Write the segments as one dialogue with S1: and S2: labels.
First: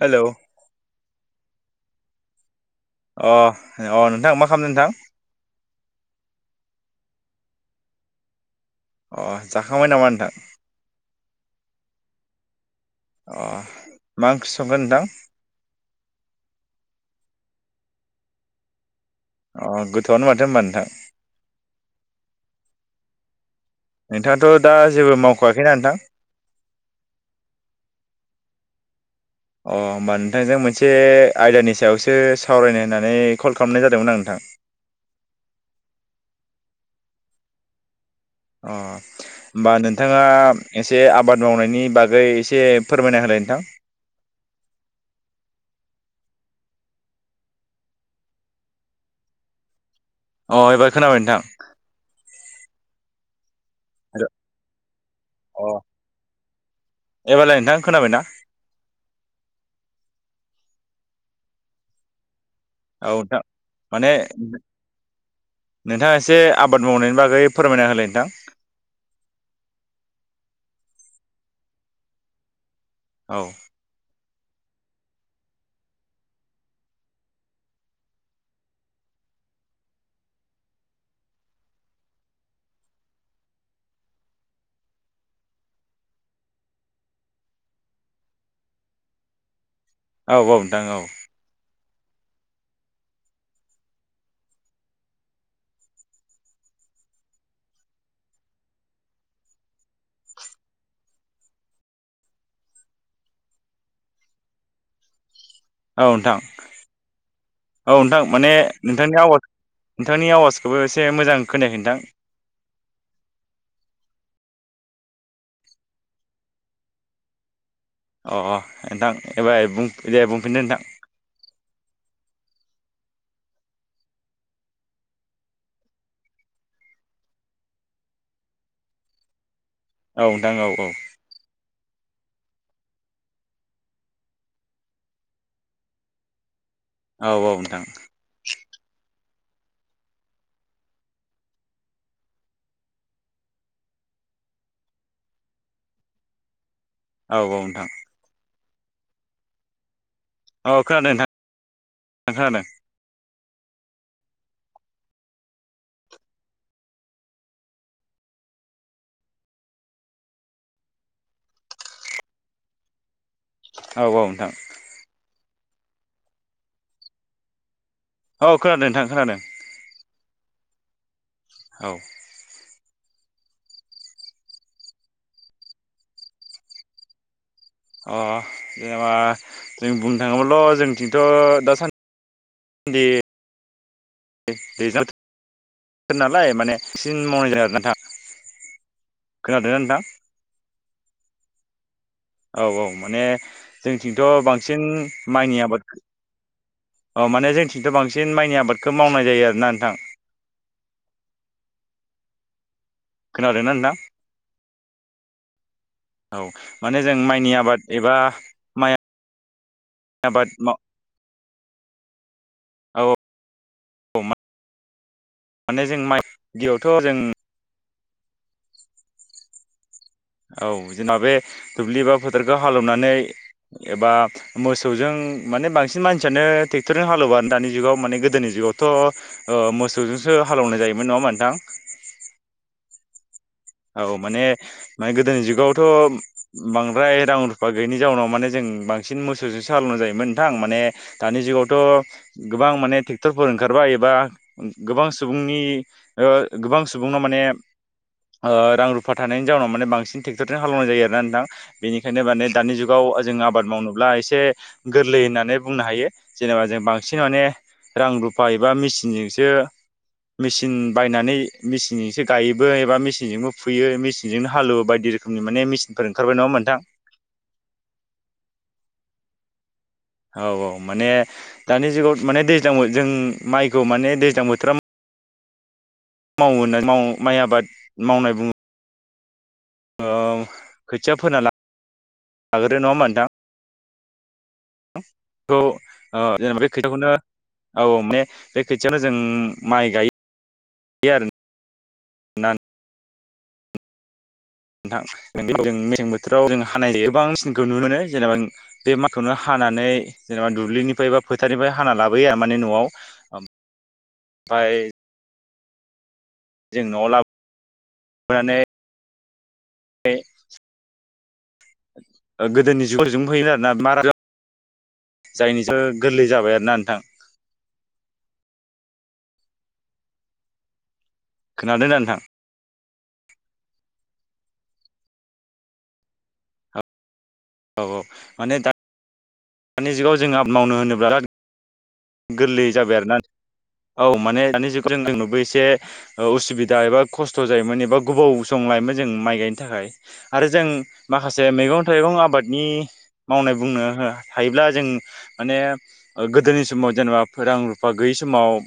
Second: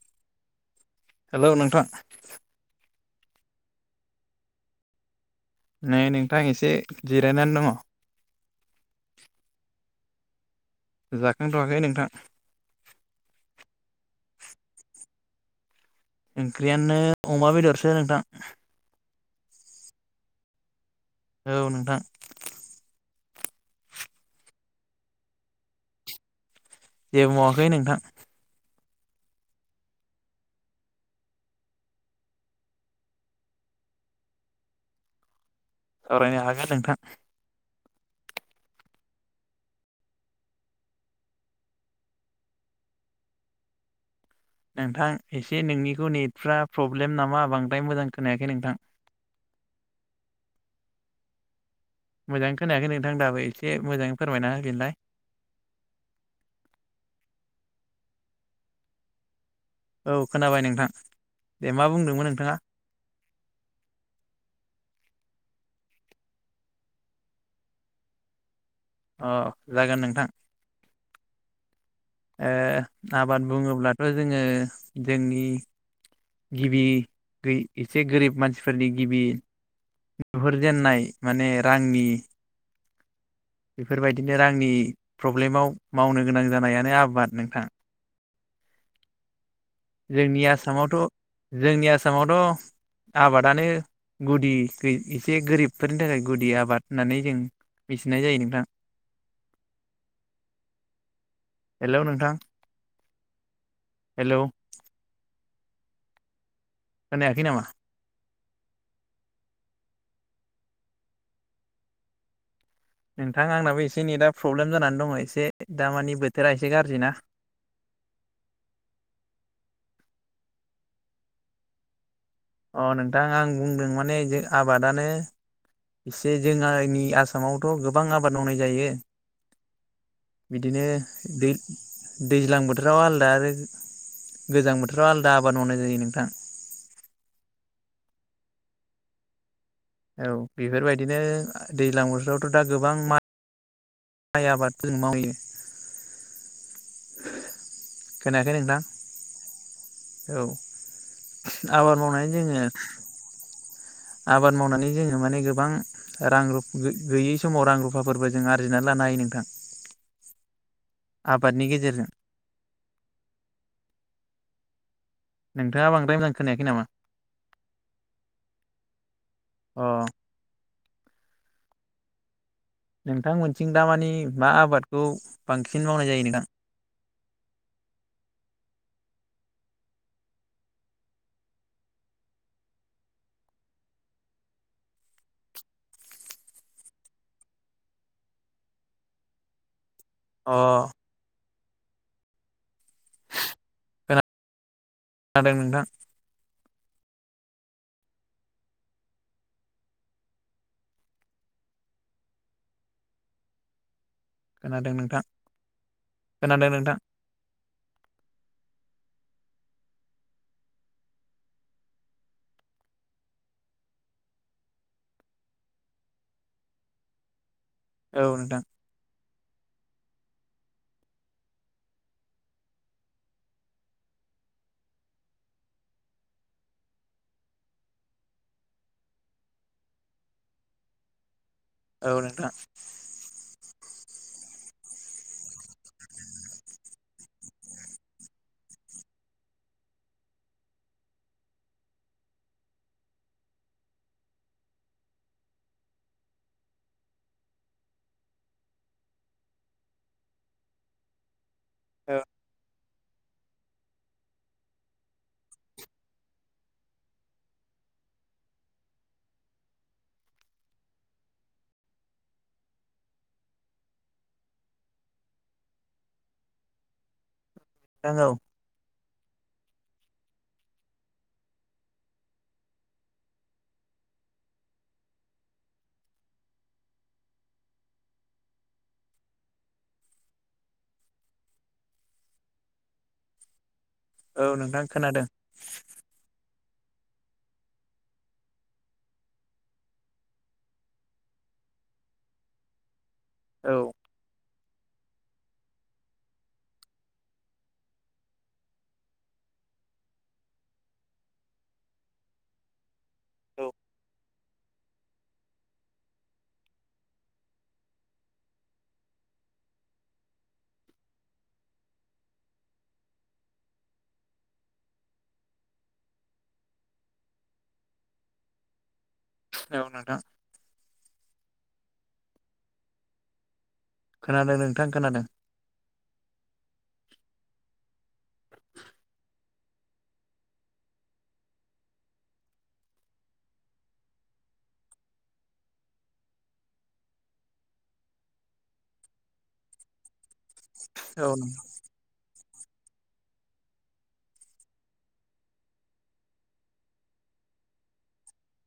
S1: Hello
S2: हेल' नोंथां
S1: अ अ नोंथां मा खालामदों नोंथां?
S2: नै नोंथां एसे जिरायनानै दङ।
S1: अ जाखांबाय नामा नोंथां?
S2: जाखांथ'वाखै नोंथां।
S1: अ मा ओंख्रि संखो नोंथां?
S2: ओंख्रियानो अमा बेदरसो नोंथां।
S1: अ गोथौआवनो माथो होनोमबा नोंथां?
S2: औ नोंथां।
S1: नोंथाङाथ' दा जेबो मावख'वाखैना नोंथां?
S2: जेबो मावाखै नोंथां।
S1: अ होमबा नोंथांजों मोनसे आयदानि सायावसो सावरायनो होननानै कल खालामनाय जादोंमोन आं नोंथां। [inaudible]
S2: सावरायनो हागोन नोंथां।
S1: अ होमबा नोंथाङा एसे आबाद मावनायनि बागै एसे फोरमायना होलाय? नोंथां
S2: नोंथां एसे नोंनिखौ नेटफ्रा प्रब्लेम नामा बांद्राय मोजां खोनायाखै नोंथां।
S1: अ एबार खोनाबाय नोंथां
S2: मोजां खोनायाखै नोंथां दाबो मोजाङै फोरमायना होफिनलाय
S1: अ एबारलाय नोंथां खोनाबायना [inaudible]
S2: औ खोनाबाय नोंथां दे मा बुंदोंमोन नोंथाङा
S1: औ नोंथां माने नोंथाङा एसे आबाद मावनायनि बागै फोरमायना होलाय नोंथां?
S2: अ जागोन नोंथां ओ
S1: औ
S2: आबाद बुङोब्लाथ' जोङो जोंनि गिबि एसे गोरिब मानसिफोरनि गिबि नुहुरजेननाय माने रांनि बेफोरबायदिनो रांनि प्रब्लेमाव मावनो गोनां जानायानो आबाद नोंथाङा
S1: [inaudible] औ
S2: जोंनि
S1: औ नोंथां औ
S2: आसामावथ' जोंनि आसामावथ' आबादानो गुदि एसे गोरिबफोरनि थाखाय गुदि आबाद होननानै जों बि नाय जायो नोंथां हेल' नोंथां हेल'
S1: औ नोंथां
S2: खोनायाखै नामा?
S1: औ नोंथां माने नोंथांनि आवाज नोंथांनि आवाजखौबो एसे मोजां खोनायाखै नोंथां
S2: नोंथां आंनाबो एसे नै दा प्रब्लेम जानानै दङ एसे दा मानि बोथोरा एसे गाज्रि ना।
S1: अ नोंथां एबार दे बुंफिनदो नोंथां
S2: अ नोंथां आं बुंदों माने जे आबादानो एसे जोंहानि आसामावथ' गोबां आबाद मावनाय जायो।
S1: नोंथां औ नोंथां औ
S2: बिदिनो दै दैज्लां बोथोराव आलादा आरो गोजां बोथोराव आलादा आबाद मावनाय जायो नोंथां।
S1: औ औ नोंथां
S2: औ बेफोरबायदिनो दैज्लां बोथोरावथ' दा गोबां मा इ आबाद जों मावो।
S1: औ औ नोंथां
S2: खोनायाखै नोंथां औ
S1: खोनादों नोंथां
S2: आबाद मावनानै
S1: खोनादों
S2: जोङो। आबाद मावनानै जोङो माने गोबां रां रु गैयै समाव रां रुफाफोरबो जों आरजिनानै लानो। नायै नोंथां
S1: [inaudible]
S2: आबादनि गेजेरजों
S1: औ औ नोंथां।
S2: नोंथाङा बांद्राय मोजां खोनायाखै नामा?
S1: औ खोनादों नोंथां खोनादों।
S2: अ
S1: औ
S2: नोंथांमोनथिं दाामानिे मा आबादखौ बांसिन मावनाय जायो नोंथां?
S1: अ जेनबा जों बुंनो थाङोमोनल' जोंथिंथ' दासान दि बे [unintelligible] नालाय माने सिन मावनायदों आरो नोंथा खोनादों नोंथां।
S2: अ
S1: औ औ माने जोंथिंथ' बांसिन
S2: खोनादों
S1: माइनि
S2: नोंथां
S1: आबाद अ माने जोंथिंथ' बांसिन माइनि आबादखौ मावनाय जायो आरोना नोंथां। [inaudible] खोनादोंना दा?
S2: खोनादों नोंथां।
S1: औ
S2: खोनादों नोंथां
S1: माने जों माइनि आबाद एबा माइ आबाद माव औ औ माने जों माइ दैयावथ' जों
S2: औ नोंथां
S1: औ जोंना बे दुब्लि बा फोथारखौ हालेवनानै एबा मोसौजों माने बांसिन मानसियानो ट्रेक्टरजों हालेवानो दानि जुगाव माने गोदोनि जु गावथ' मोसौजोंसो हालौवनाय जायोमोन नङा मोनथां
S2: औ नोंथां
S1: औ माने मे गोदोनि जुगावथ' बांद्राय रां रुफा गैयैनि जाउनाव माने जोङो बांसिन मोसौसो साल'नाय जायोमोन नोंथां माने दानि जुगावथ गोबां माने ट्रेक्टरफोर ओंखार खारबा एबा गोबां सुबुंनि गोबां सुबुंनि माने रां रुफा थानायनि जाउनाव माने बांसिन ट्रेक्टरजों हालवनाय जायोना आरो नोंथां बेनिखायनो माने दानि जुग गाव जों आबाद मावनोब्ला एसे गोरलै होननानै बुंनो हायो जेनेबा जों बांसिन माने रां रुफा एबा मेचिनजोंसो मेचिन बायनानै मेचनजोंसो गायोबो एबा मेचिन मेचिनजोंबो फुयो मेचिनजोंनो हालुव बायदि रोखोमनि माने मेचिनफोर ओंखारबाय नङा होनबा नोंथां?
S2: नोंगौ
S1: औ औ माने दानि जुगाव माने दैज्लांयाव जों माइखौ माने दैज्लां बोथोरा माव माइ आबाद मावनाय बुङो। खोथिया फोना लाग्रो नङा होनबा नोंथां।
S2: औ नोंथां
S1: [unintelligible]
S2: खोनादों
S1: खोथाखौनो औ माने बे खोथियावनो जों माइ गायो [unintelligible]
S2: औ
S1: नोंथां जों मेसें बोथोराव जों हानाय गोबांसिनखौ नुनो मोनो जेनेबा बे माखौनो हा नानै जेनेबा दुब्लिनिफ्राय बा फोथारनिफ्राय हाना लाबोया माने न'आव। फाय जों न'आव लाबो बोनानै गोदोनि जुग फैयोन आरोना मार जायनिसो गोरलै जाबाय आरोना नोंथां
S2: औ नोंथां
S1: खोनादों दा नोंथां
S2: खोनादों नोंथां खोनादों
S1: औ औ माने दा दानि जुगाव जोङो आबाद मावनो होनोबा बिराद गोरलै जाबाय आरोना औ माने दानि जुग जों बो एसे उसुबिदा एबा खस्थ' जायोमोन एबा गोबाव सम लायोमोन जों माइ गायनो थाखाय आरो जों
S2: औ
S1: माखासे मैगं थाइगं आबाद नि मावनाय बुंनो हायोब्ला जों माने गोदोनि समाव जेनेबा रां रुफा गैयि समाव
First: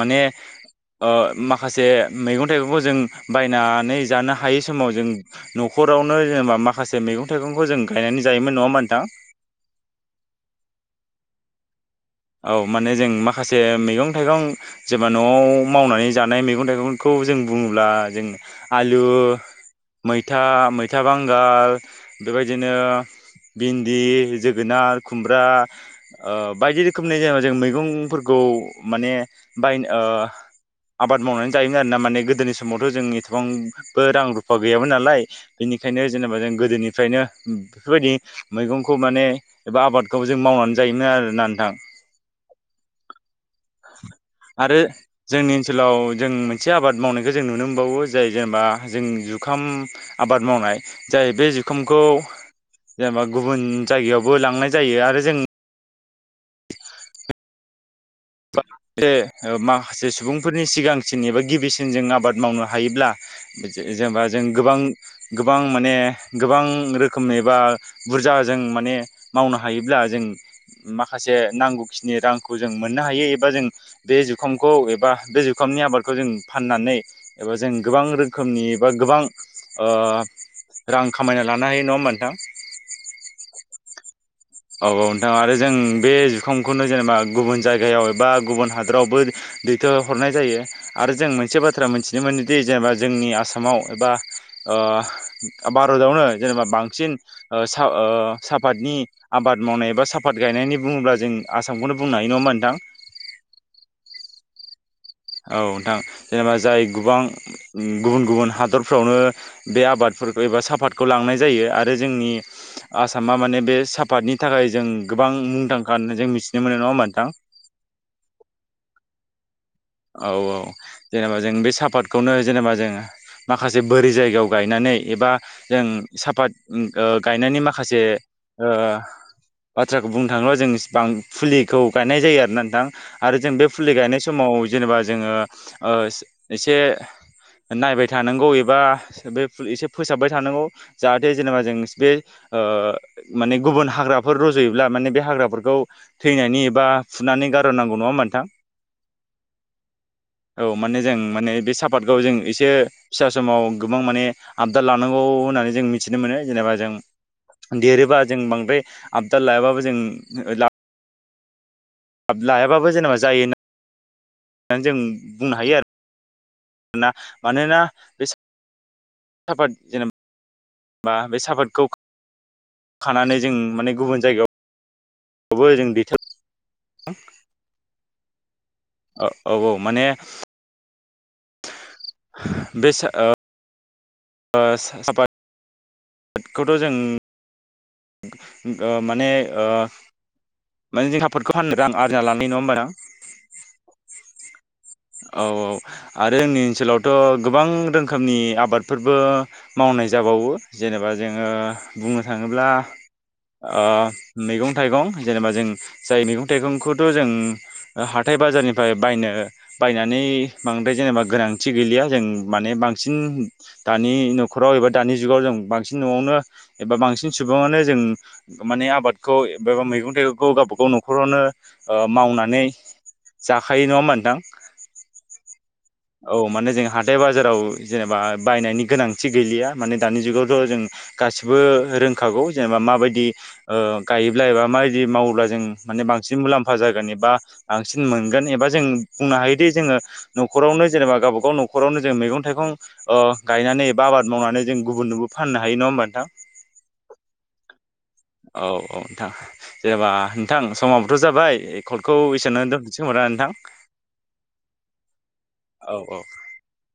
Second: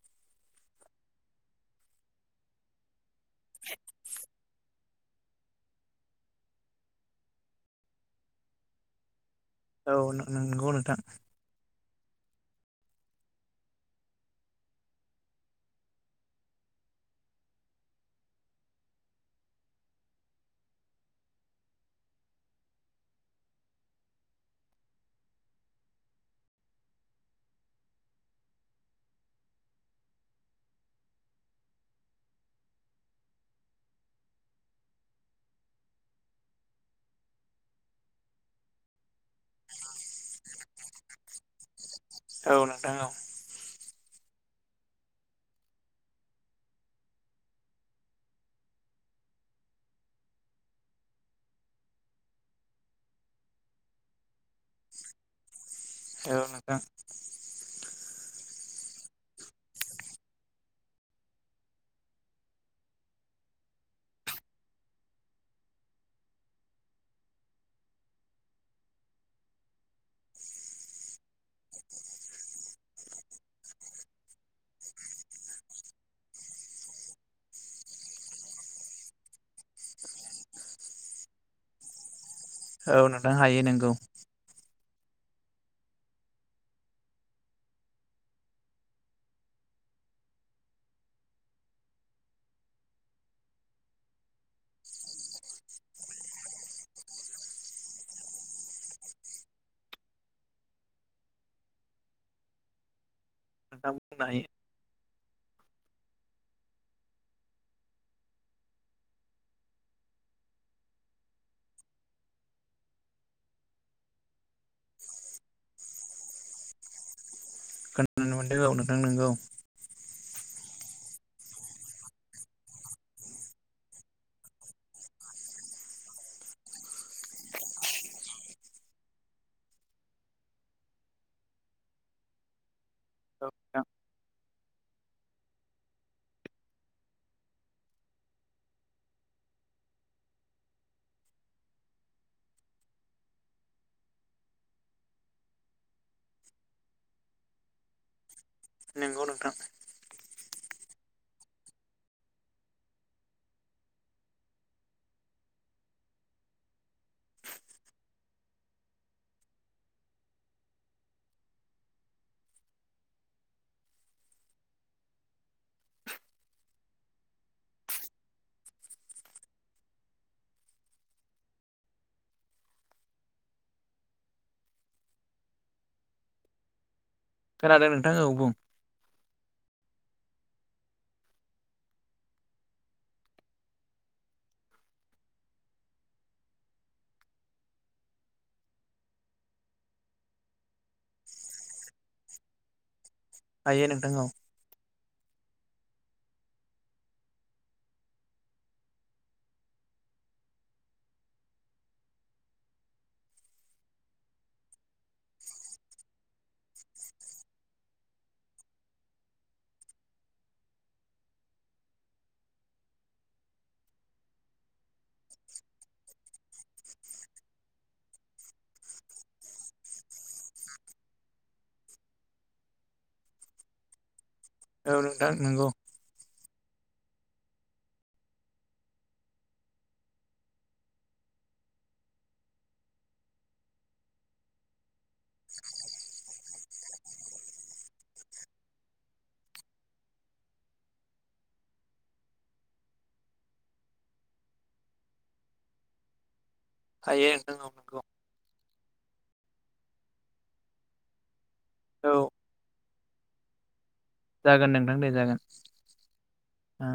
S1: माने ओ माखासे मैगं थाइगंखौ जों बायनानै जानो हायै समाव जों न'खराव खरावनो जेनेबा माखासे मैगं थाइगंखौ जों गायनानै जायोमोन नङा होमबा नोंथां
S2: औ नंगौ नोंथां
S1: औ माने जों माखासे मैगं थाइगं जेनबा न'आव मावनानै जानाय मैगं थाइगंखौ जों बुङोब्ला जों आलु मैथा मैथा बांगाल बेबायदिनो भिन्दि जोगोनार खुमब्रा ओ बायदि रोखोम रोखोमनि जेनेबा जों मैगंफोरखौ माने बायनो आबाद मावनानै जायोमोन आरोना माने गोदोनि समावथ' जों एसेबांबो रां रुफा गैयामोन नालाय बेनिखायनो जेनेबा जों गोदोनिफ्रायनो बेफोरबायदि मैगंखौ माने एबा आबादखौ जों मावनानै मोनजायोमोन आरोना नोंथां
S2: औ नोंथां औ
S1: [inaudible] आरो जोंनि ओनसोलाव जों मोनसे आबाद मावनायखौ जों नुनो मोनबावो जाय जेनेबा जों ज जुखाम आबाद मावनाय जाय बे जुखामखौ जेनेबा गुबुन जायगायावबो लांनाय जायो आरो जों
S2: औ नोंथां
S1: माखासे सुबुंफोरनि सिगांसिन एबा गिबिसिन जों आबाद मावनो हायोब्ला जेनेबा जों गोबां गोबां माने गोबां रोखोमनिबा बुरजा जा जों माने मावनो हायोब्ला जों माखासे नांगौखिनि रांखौ जों मोन नो हायो एबा जों जुखामखौ बे जुखामनि आबादखौ जों फाननानैबा जों गोबां रोखोमनि बा गोबां ओ रां खामायना लानो हायो नङा होमबा नोंथां
S2: औ नोंथां हायो नोंगौ
S1: औ औ नोंथां आरो जों बे जुखामखौनो जेनेबा गुबुन जायगायाव एबा गुबुन हादरावबो दैथ'हरनाय जायो आरो जों मोनसे बाथ्रा मिथिनो मोनोदि जेनेबा जोंनि आसामाव एबा ओ भारतावनो जेनेबा बांसिन सा सापातनि आबाद मावनाय एबा साफात गायनायनि बुङोब्ला जों आसामखौनो बुंनो हायो नङा होनबा
S2: नोंथां
S1: नोंथां
S2: हायो
S1: औ नोंथां जेनेबा जाय गोबां गुबुन गुबुन हादरफ्रावनो बे आबाद फोर एबा सापातखौ लांनाय जायो आरो जोंनि आसामा माने बे सापातनि थाखाय जों। गोबां मुंदांखा होननानै जों मिथिनो मोनो नङा होनबा नोंथां।
S2: खोनानो मोनदों औ नोंथां नोंगौ।
S1: औ औ जेनेबा जों बे सापातखौनो जेनेबा जों माखासे बोरि जायगायाव गायनानै। एबा जों साफात गायनायनि माखासे। बाथ्राखौ बुंनो थाङोब्ला जों फुलिखौ गायनाय जायो आरोना नोंथां। आरो जों बे
S2: नोंथां
S1: फुलि गायनाय समाव जेनेबा जोङो ओ एसे। नायबाय थानांगौ एबा बे एसे फोसाबबाय थानांगौ जाहाथे जेनेबा जों बे। ओ माने गुबुन हाग्राफोर रज'योब्ला माने बे हाग्राफोरखौ थैनायनि एबा फुनानै। गार'नांगौ नङा होमबा नोंथां?
S2: नोंगौ नोंथां।
S1: औ माने जों माने बे सापातखौ जों इसे फिसा समाव गोबां माने आबदाल लानांगौ। होननानै जों मिथिनो मोनो जेनेबा जों। देरोबा जों बांद्राय आपडा लायाबाबो जों। हाब लायाबाबो जेनेबा जायोना? होननानै जों बुंनो हायो आरो। ना मानोना बे साफाद जेनेब बा बे साफातखौ खानानै जों माने गुबुन जायगायाव। खौबो जों दैथा
S2: खोनादों नोंथां औ बुं
S1: ओ औ औ माने। बे सा ओ ओ सा सापाद ट खौथ' जों। ओ माने ओ माने जों सापादखौ फाननो रां आरजिना लानि नङा होमबा?
S2: हायो नोंथां औ
S1: औ औ आरो जोंनि ओनसोलावथ' गोबां रोखोमनि आबादफोरबो मावनाय जा जाबावो जेनेबा जोङो बुंनो थाङोब्ला। ओ मैगं-थाइगं, जेनेबा जों जाय मैगं थाइगंखौथ' जों हाथाय- बाज जारनिफ्राय बायनो बायनानै बांद्राय जेनेबा गोनांथि गैलिया जों माने बांसिन। दानि न'खराव एबा दानि जुगाव जों बांसिन न'आवनो एबा बांसिन सुबुङानो। जों माने आबादखौ बा मैगं-थाइगंखौ गावबागाव न'खरावनो ओ मावनानै। जाखायो नङा ओमबा नोंथां?
S2: औ नोंथां नोंगौ।
S1: औ माने जों हाथाय बाजाराव जेनेबा बायनायनि गोनांथि गैलिया माने दानि जुगावथ' जों। गासिबो रोंखागौ। जेनेबा माबायदि ओ गायोब्ला एबा माबायदि मावोब्ला जों माने बांसिन मुलाम्फा जागोन एबा। बांसिन मोनगोन एबा जों बुंनो हायोदि जोङो नख'रावनो जेनेबा गावबा गाव न'खरावनो जों मैगं-थाइगं। खौ ओ गायनानै एबा आबाद मावनानै जों गुबुननोबो फाननो हायो नङा होमबा नोंथां।
S2: हायो नोंथां।
S1: औ औ नोंथां जेनेबा नोंथां समाबोथ' जाबाय
S2: औ
S1: कलखौ एसेआवनो दोन सै खोमा दा नोंथां?
S2: जागोन नोंथां दे जागोन
S1: औ औ
S2: ओ।